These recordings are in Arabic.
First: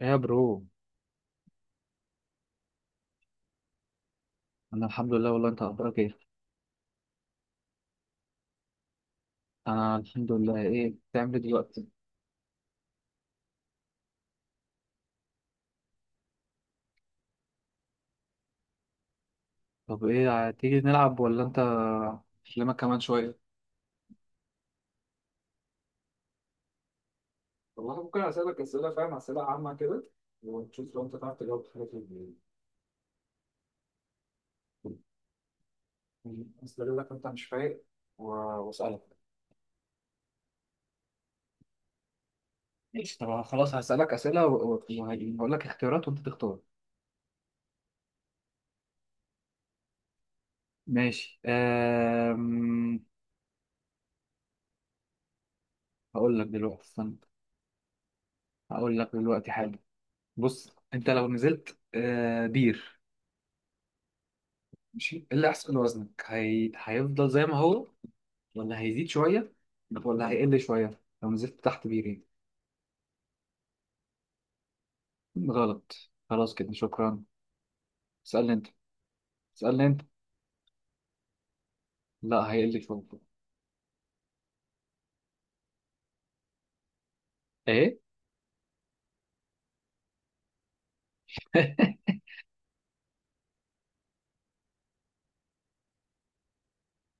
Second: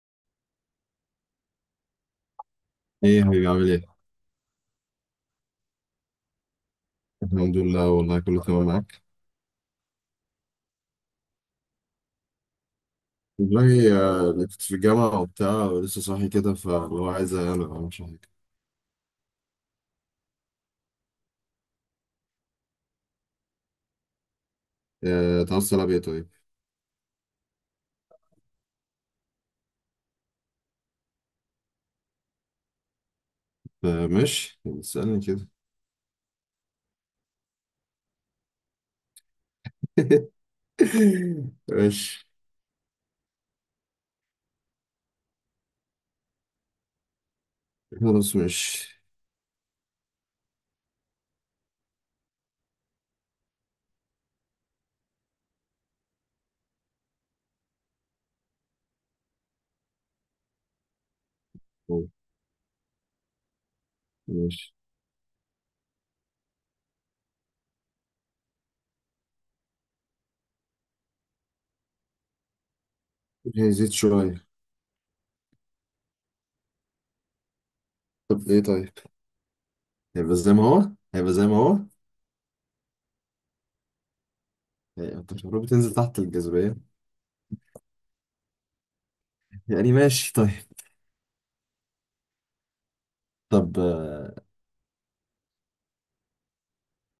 ايه يا برو. ايه يا حبيبي عامل ايه؟ انا الحمد لله، والله انت اخبارك ايه؟ الحمد لله والله كله تمام معاك. انا الحمد لله. ايه بتعمل إيه دلوقتي؟ والله، أنا كنت في الجامعة وبتاع ولسه صاحي كده فاللي هو عايز أنام، انا ما اعملش حاجة. طب ايه، تيجي نلعب ولا انت اكلمك كمان شويه؟ تعال السلام ايه طيب؟ والله ممكن أسألك أسئلة، فاهم، أسئلة عامة كده، ونشوف لو أنت تعرف تجاوب حاجة في ماشي اسألني كده. أستغلك أنت مش فايق وأسألك. ماشي. ماشي، طب خلاص هسألك اسئله وهقول لك اختيارات وانت تختار. خلاص ماشي. ماشي. هقول لك دلوقتي، استنى، هقول لك دلوقتي حاجه. بص انت لو نزلت، طيب، بير، ماشي. ماشي، ايه اللي هيحصل لوزنك؟ هيفضل زي ما هو، ولا هيزيد شوية، ولا هيقل شوية لو نزلت تحت بيرين؟ هي زيت شوية. غلط، خلاص كده، شكرا. طب اسألني ايه انت. طيب؟ اسألني انت. هيبقى زي ما هو؟ هيبقى زي ما هو؟ لا، هيقل شوية. انت مش المفروض بتنزل تحت الجاذبية. ايه. يعني ماشي طيب. طب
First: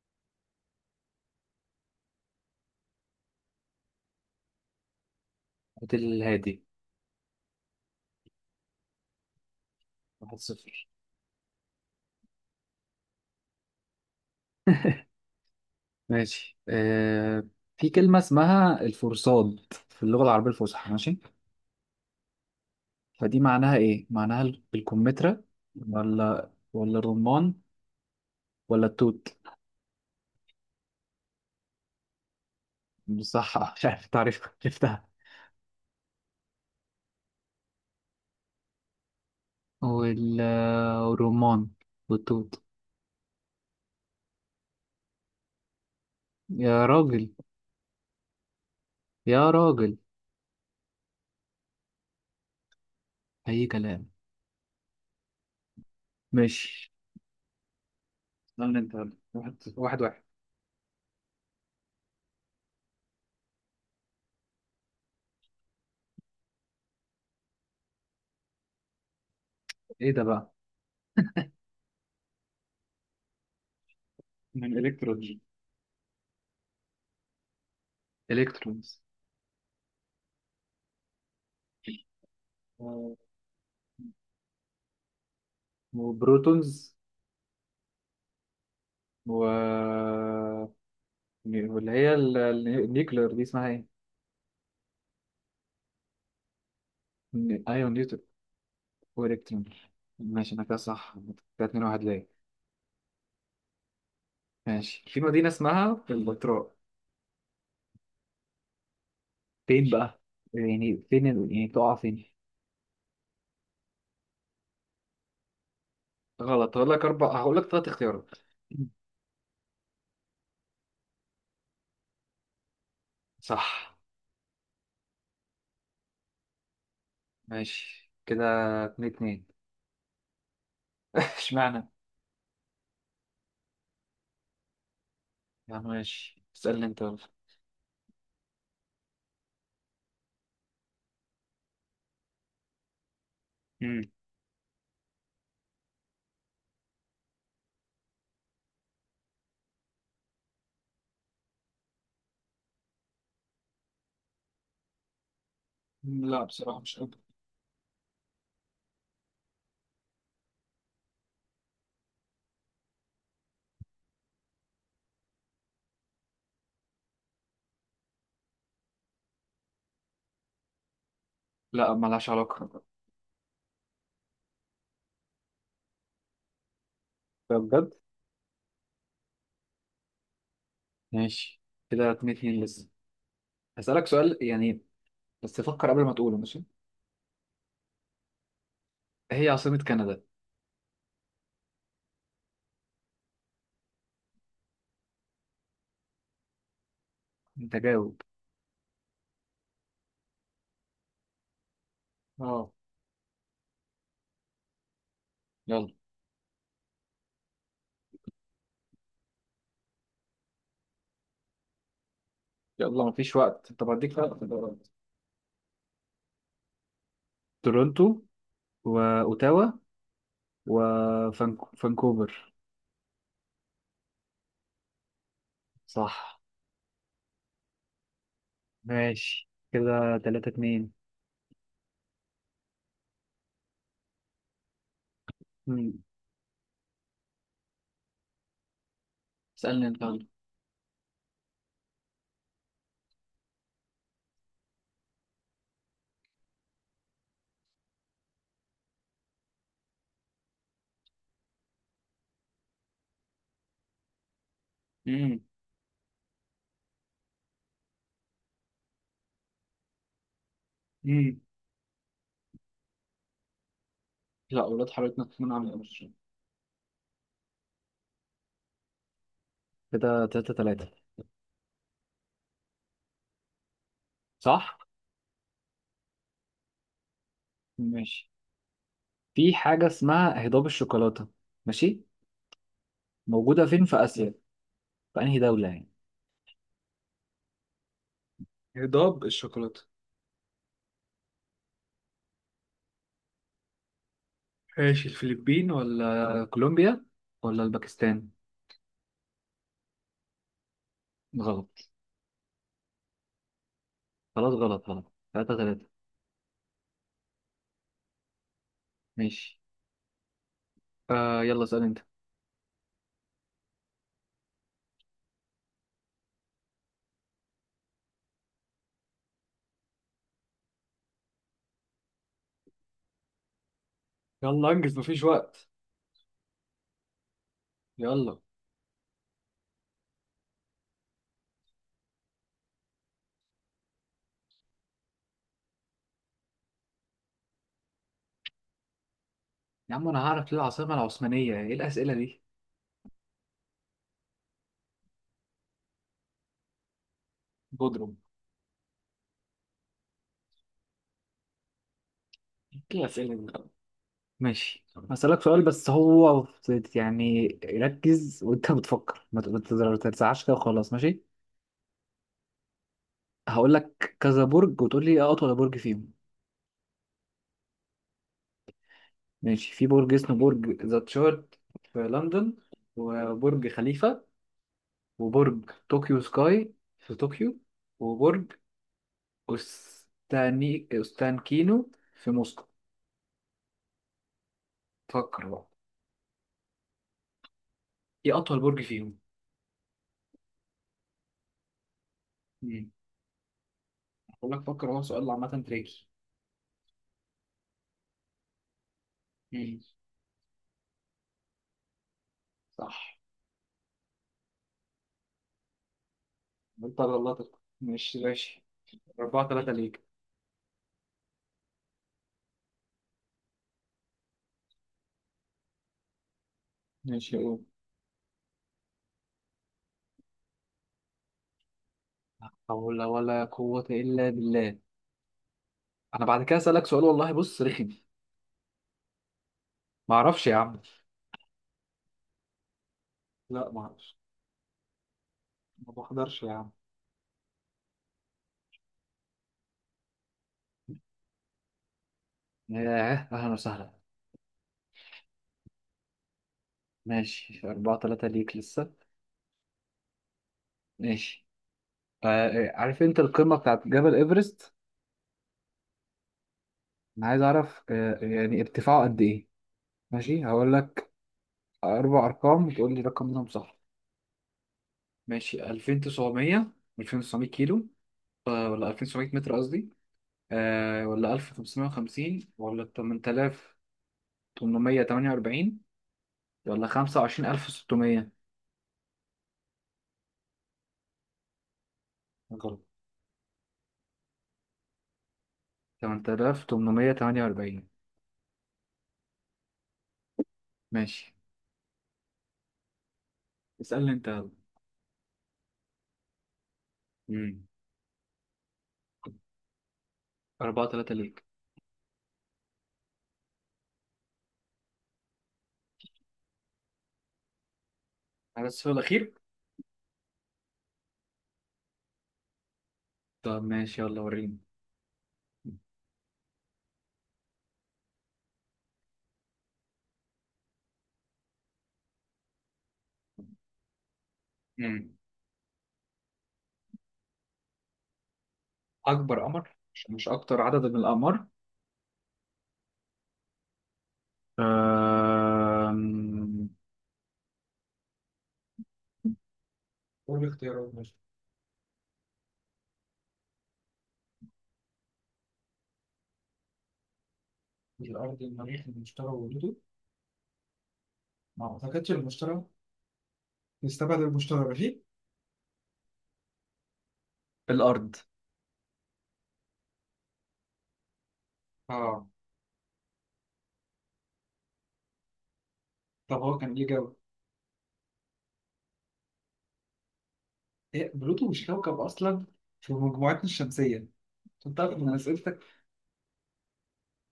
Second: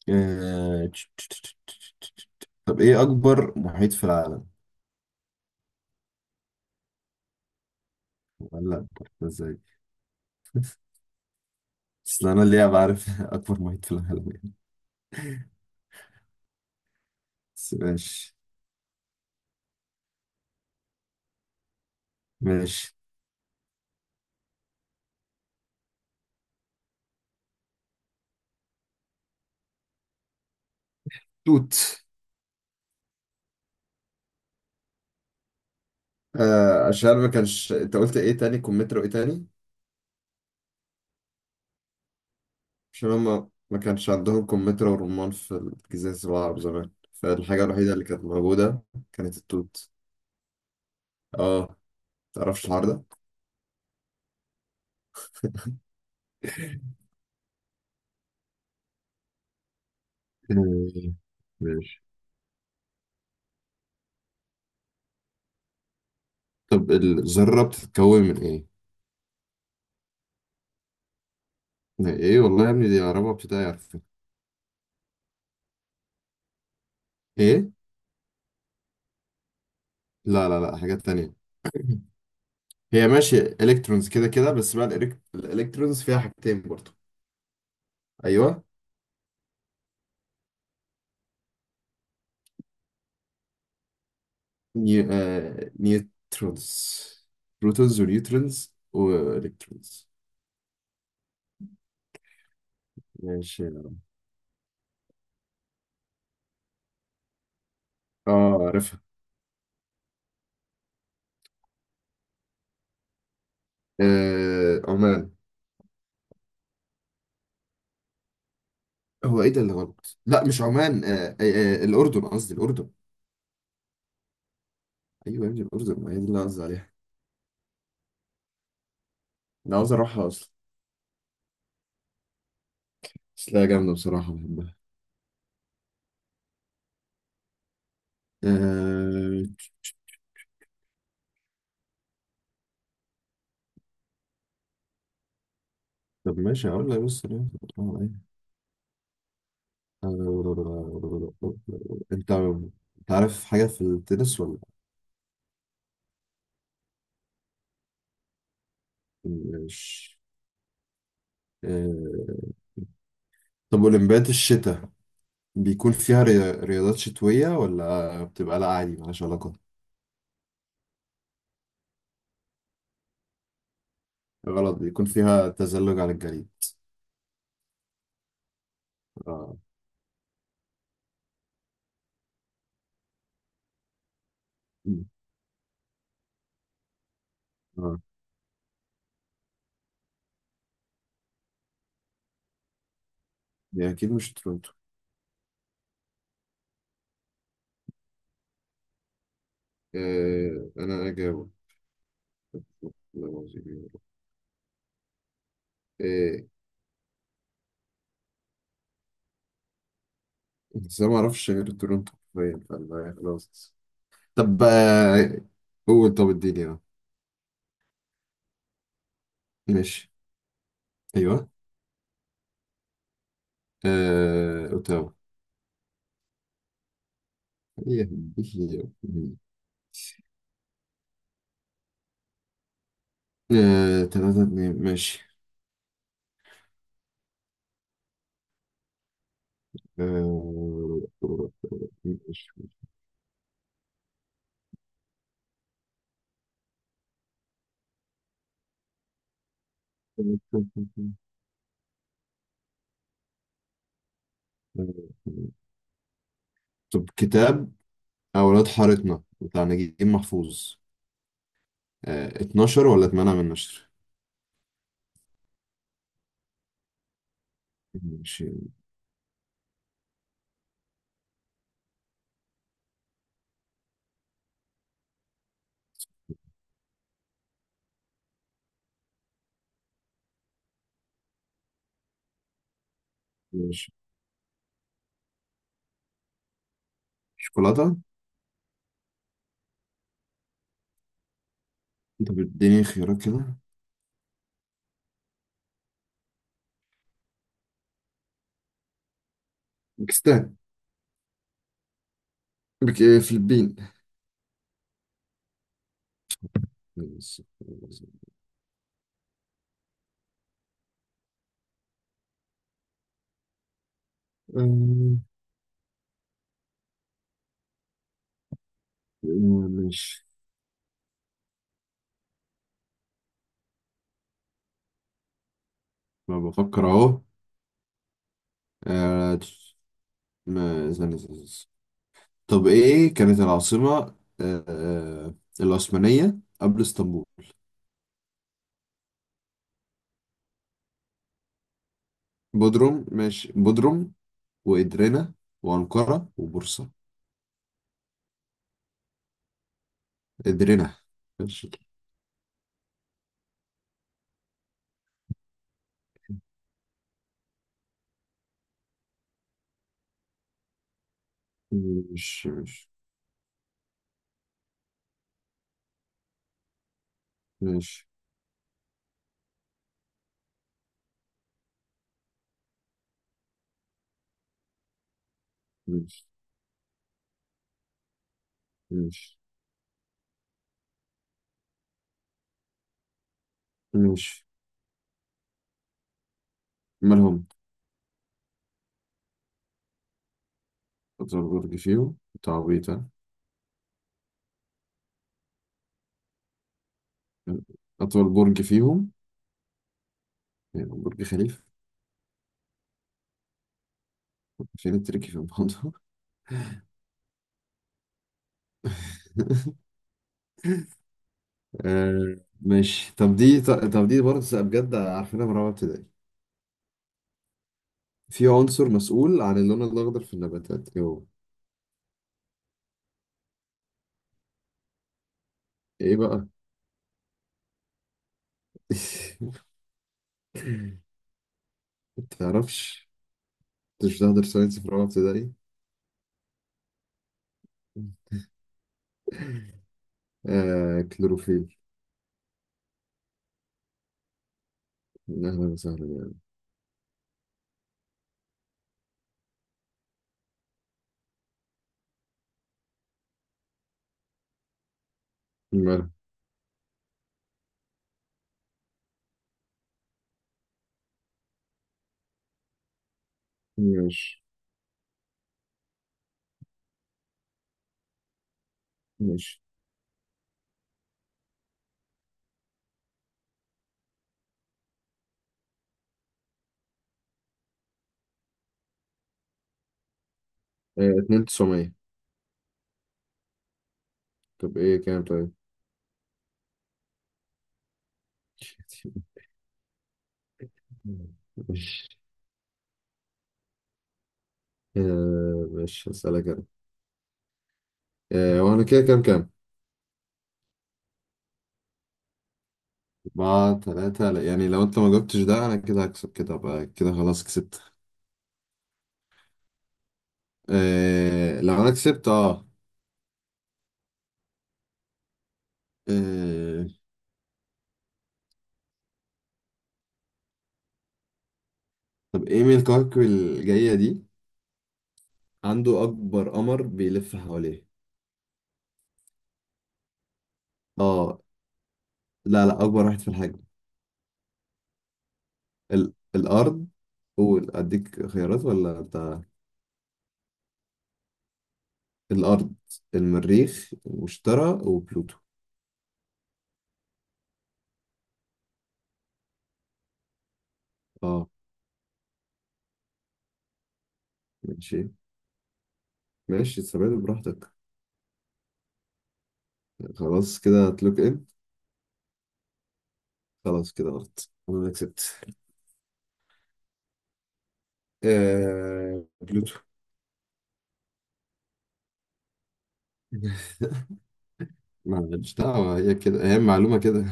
آه، طب ايه أكبر محيط في العالم؟ هات الهادي. لا انت عرفتها ازاي. واحد صفر. بس انا اللي بعرف اكبر محيط في العالم يعني. ماشي. بس في كلمة ماشي اسمها الفرصاد في اللغة العربية الفصحى، ماشي؟ ماشي. فدي معناها ايه؟ معناها الكمثرى، ولا الرمان، ولا التوت؟ توت. بصح، مش عارف تعرف عرفتها. آه عشان ما كانش انت قلت ايه تاني كمثرى وايه تاني. وال- والرمان والتوت. عشان هما ما كانش عندهم كمثرى ورمان في الجزاز العرب يا زمان، راجل، فالحاجة الوحيدة اللي كانت موجودة كانت يا التوت. راجل، اه تعرفش الحوار ده. أي كلام. ماشي، استنى أنت، يلا. واحد، واحد، واحد. آه، ماشي. طب الذرة بتتكون من ايه؟ إيه ده بقى؟ من ايه والله يا ابني، دي رابعة ابتدائي عارفة. من الكترونز. ايه؟ إلكترونز. لا لا لا حاجات تانية. هي آه، ماشي الكترونز كده كده، بس بقى الالكترونز فيها حاجتين وبروتونز. برضو. ايوه. و، واللي هي النيوكلير دي اسمها ايه؟ نيوترونز. ايون، بروتونز نيوتن. ونيوترونز والكترون. والكترونز. ماشي، انا كده صح. كده اتنين واحد ليا. ماشي. ماشي، في مدينة اسمها البتراء. اه عارفها. فين بقى؟ يعني فين يعني تقع فين؟ عمان. غلط. هقول لك أربع، هقول لك ثلاث اختيارات. هو ايه ده اللي غلط، لا مش عمان، الاردن قصدي الاردن. صح. ايوه يا ابني الاردن، ما هي دي اللي أنا قصدي عليها. ماشي، كده اتنين اتنين. انا عاوز اروحها اصلا اشمعنى؟ بس، لا جامده بصراحه بحبها. يا عم ماشي، اسألني أنت يلا. آه... امم طب ماشي هقول لك بص، انت انت عارف حاجة في التنس ولا؟ لا، بصراحة مش قادر. مش آه، طب أولمبياد الشتاء بيكون فيها رياضات شتوية، ولا بتبقى لا عادي ملهاش علاقة؟ لا ملهاش علاقة ده. غلط، بيكون فيها تزلج على الجليد. بجد. اه. ماشي، كده اتنين اتنين لسه. هسألك سؤال، يعني مم. بس فكر قبل ما تقوله، ماشي؟ اه هي عاصمة كندا. دي أكيد مش تورونتو. أنت جاوب. أنا أجاوب. اه. والله العظيم يا رب. يلا. إيه، إزاي ما أعرفش غير تورونتو؟ باين فالله يلا يعني مفيش وقت، خلاص. طب هديك ثلاث طب اختيارات. قول، طب اديني اه. تورونتو، وأوتاوا، ماشي. أيوه. وفانكوفر. أوتاوا. صح. هي هي. ماشي، كده تلاتة اتنين. تلاتة اتنين ماشي. مم. اسألني انت يلا. آه، ماشي. امم طب كتاب أولاد حارتنا بتاع نجيب محفوظ، امم 12 ولا 8 من نشر؟ لا، اولاد حضرتك من عامل ايه. ماشي. كده تلاتة تلاتة، صح؟ ماشي. في حاجة اسمها هضاب الشوكولاتة، ماشي؟ موجودة فين ماشي. في آسيا؟ في أنهي دولة يعني؟ شوكولاتة. هضاب الشوكولاتة. طب اديني خيارات كده. ماشي، الفلبين ولا كولومبيا ولا الباكستان؟ باكستان. غلط. بك آه، فلبين. خلاص غلط، غلط، تلاتة تلاتة. ماشي. ماشي. آه، يلا اسأل انت. آه، ماشي. يلا انجز، مفيش وقت. ما بفكر أهو. يلا. آه، استنى استنى. طب ايه كانت العاصمة آه، آه، العثمانية قبل اسطنبول؟ يا عم أنا هعرف ليه العاصمة العثمانية؟ إيه الأسئلة دي؟ بودروم، ماشي، بودروم وإدرينا وأنقرة وبورصة. بودروم. إدرينا. ماشي. ايه الأسئلة دي؟ ماشي. هسألك سؤال بس، هو يعني ركز وانت بتفكر، ما ت- ما تزر- ما تزعلش كده وخلاص، ماشي؟ ماشي هقول لك كذا برج وتقول لي ايه اطول برج فيهم. ماشي ماشي، في برج اسمه برج ذا تشارت في لندن، وبرج خليفة، وبرج ماشي طوكيو ماشي سكاي في طوكيو، وبرج ماشي أستانكينو في موسكو. ماشي. فكر بقى، مالهم؟ ايه اطول برج فيهم؟ أطول برج فيهم؟ مم. تعويضة. هقول لك، فكر، هو سؤال عامة تريكي. أطول برج فيهم، مم. يعني برج خليفة. صح. فين التركي في الموضوع؟ انت غلطت، مش ماشي. أربعة تلاتة ليك. ماشي. طب دي برضه بجد عارفينها من رابعة ابتدائي. ماشي، قول. في عنصر مسؤول عن اللون الأخضر في النباتات، إيه هو؟ حول ولا قوة إلا بالله. إيه أنا بعد بقى؟ كده أسألك سؤال والله، بص رخم. ما أعرفش يا عم. متعرفش؟ لا، ما أعرفش. مش تحضر ساينس في رابعة ابتدائي؟ ما بحضرش يا عم. آه كلوروفيل. ياه، أهلا وسهلا. أهلا وسهلا يعني. ماشي، أربعة تلاتة ليك لسه. ماشي. آه، عارف أنت القمة بتاعت جبل إيفرست؟ ماله؟ أنا عايز أعرف، آه يعني ارتفاعه قد إيه. ماشي، هقول لك أربع أرقام وتقول لي رقم منهم صح. ماشي ماشي، 2900. 2900 كيلو، آه ولا 2900 متر ماشي. قصدي. آه ولا 1550، ولا 8848، ولا 25600؟ آه اتنين تسعمية. غلط. طب إيه كام طيب؟ 8848. ماشي، اسألني انت يلا. آه مش هسألك أنا. امم آه وأنا كده كام كام؟ 4 3 ليك أربعة تلاتة، لا، يعني لو أنت ما جاوبتش ده أنا كده هكسب، كده أبقى كده خلاص كسبت. على السؤال الأخير. آه لو أنا كسبت أه. طب ماشي، يلا وريني. آه، طب ايه من الكواكب الجاية دي امم عنده أكبر قمر بيلف حواليه؟ أكبر قمر، مش مش أكتر عدد من اه، الأقمار. لا لا أكبر واحد في الحجم. آم، الأرض. قول أديك خيارات ولا بتاع؟ قول لي اختيارات، ماشي. الأرض، المريخ، واشترى، وبلوتو. الأرض، المريخ، المشتري، وجوده. اه ما أعتقدش المشتري، نستبعد المشتري، ماشي؟ ماشي ماشي، استبعد براحتك. الأرض. خلاص كده هتلوك ان. آه. خلاص كده غلط، أنا اللي كسبت. طب هو كان ليه جو؟ بلوتو. إيه، بلوتو مش كوكب أصلا في مجموعتنا الشمسية. أنت تعرف من معلش أسئلتك؟ دعوة، هي كده هي معلومة كده.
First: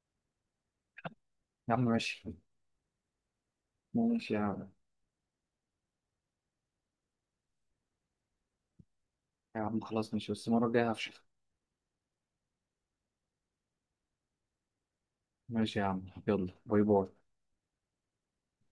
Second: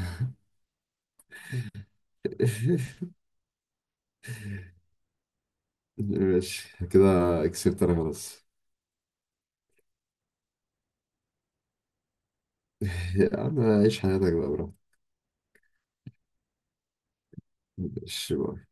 يا عم ماشي. ماشي يا عم. ماشي كده، كسبت أنا خلاص. يا عم خلاص ماشي، بس المرة الجاية هفشخ. يا عم عيش حياتك بقى براحتك. ماشي يا عم، يلا، باي باي. ماشي بقى.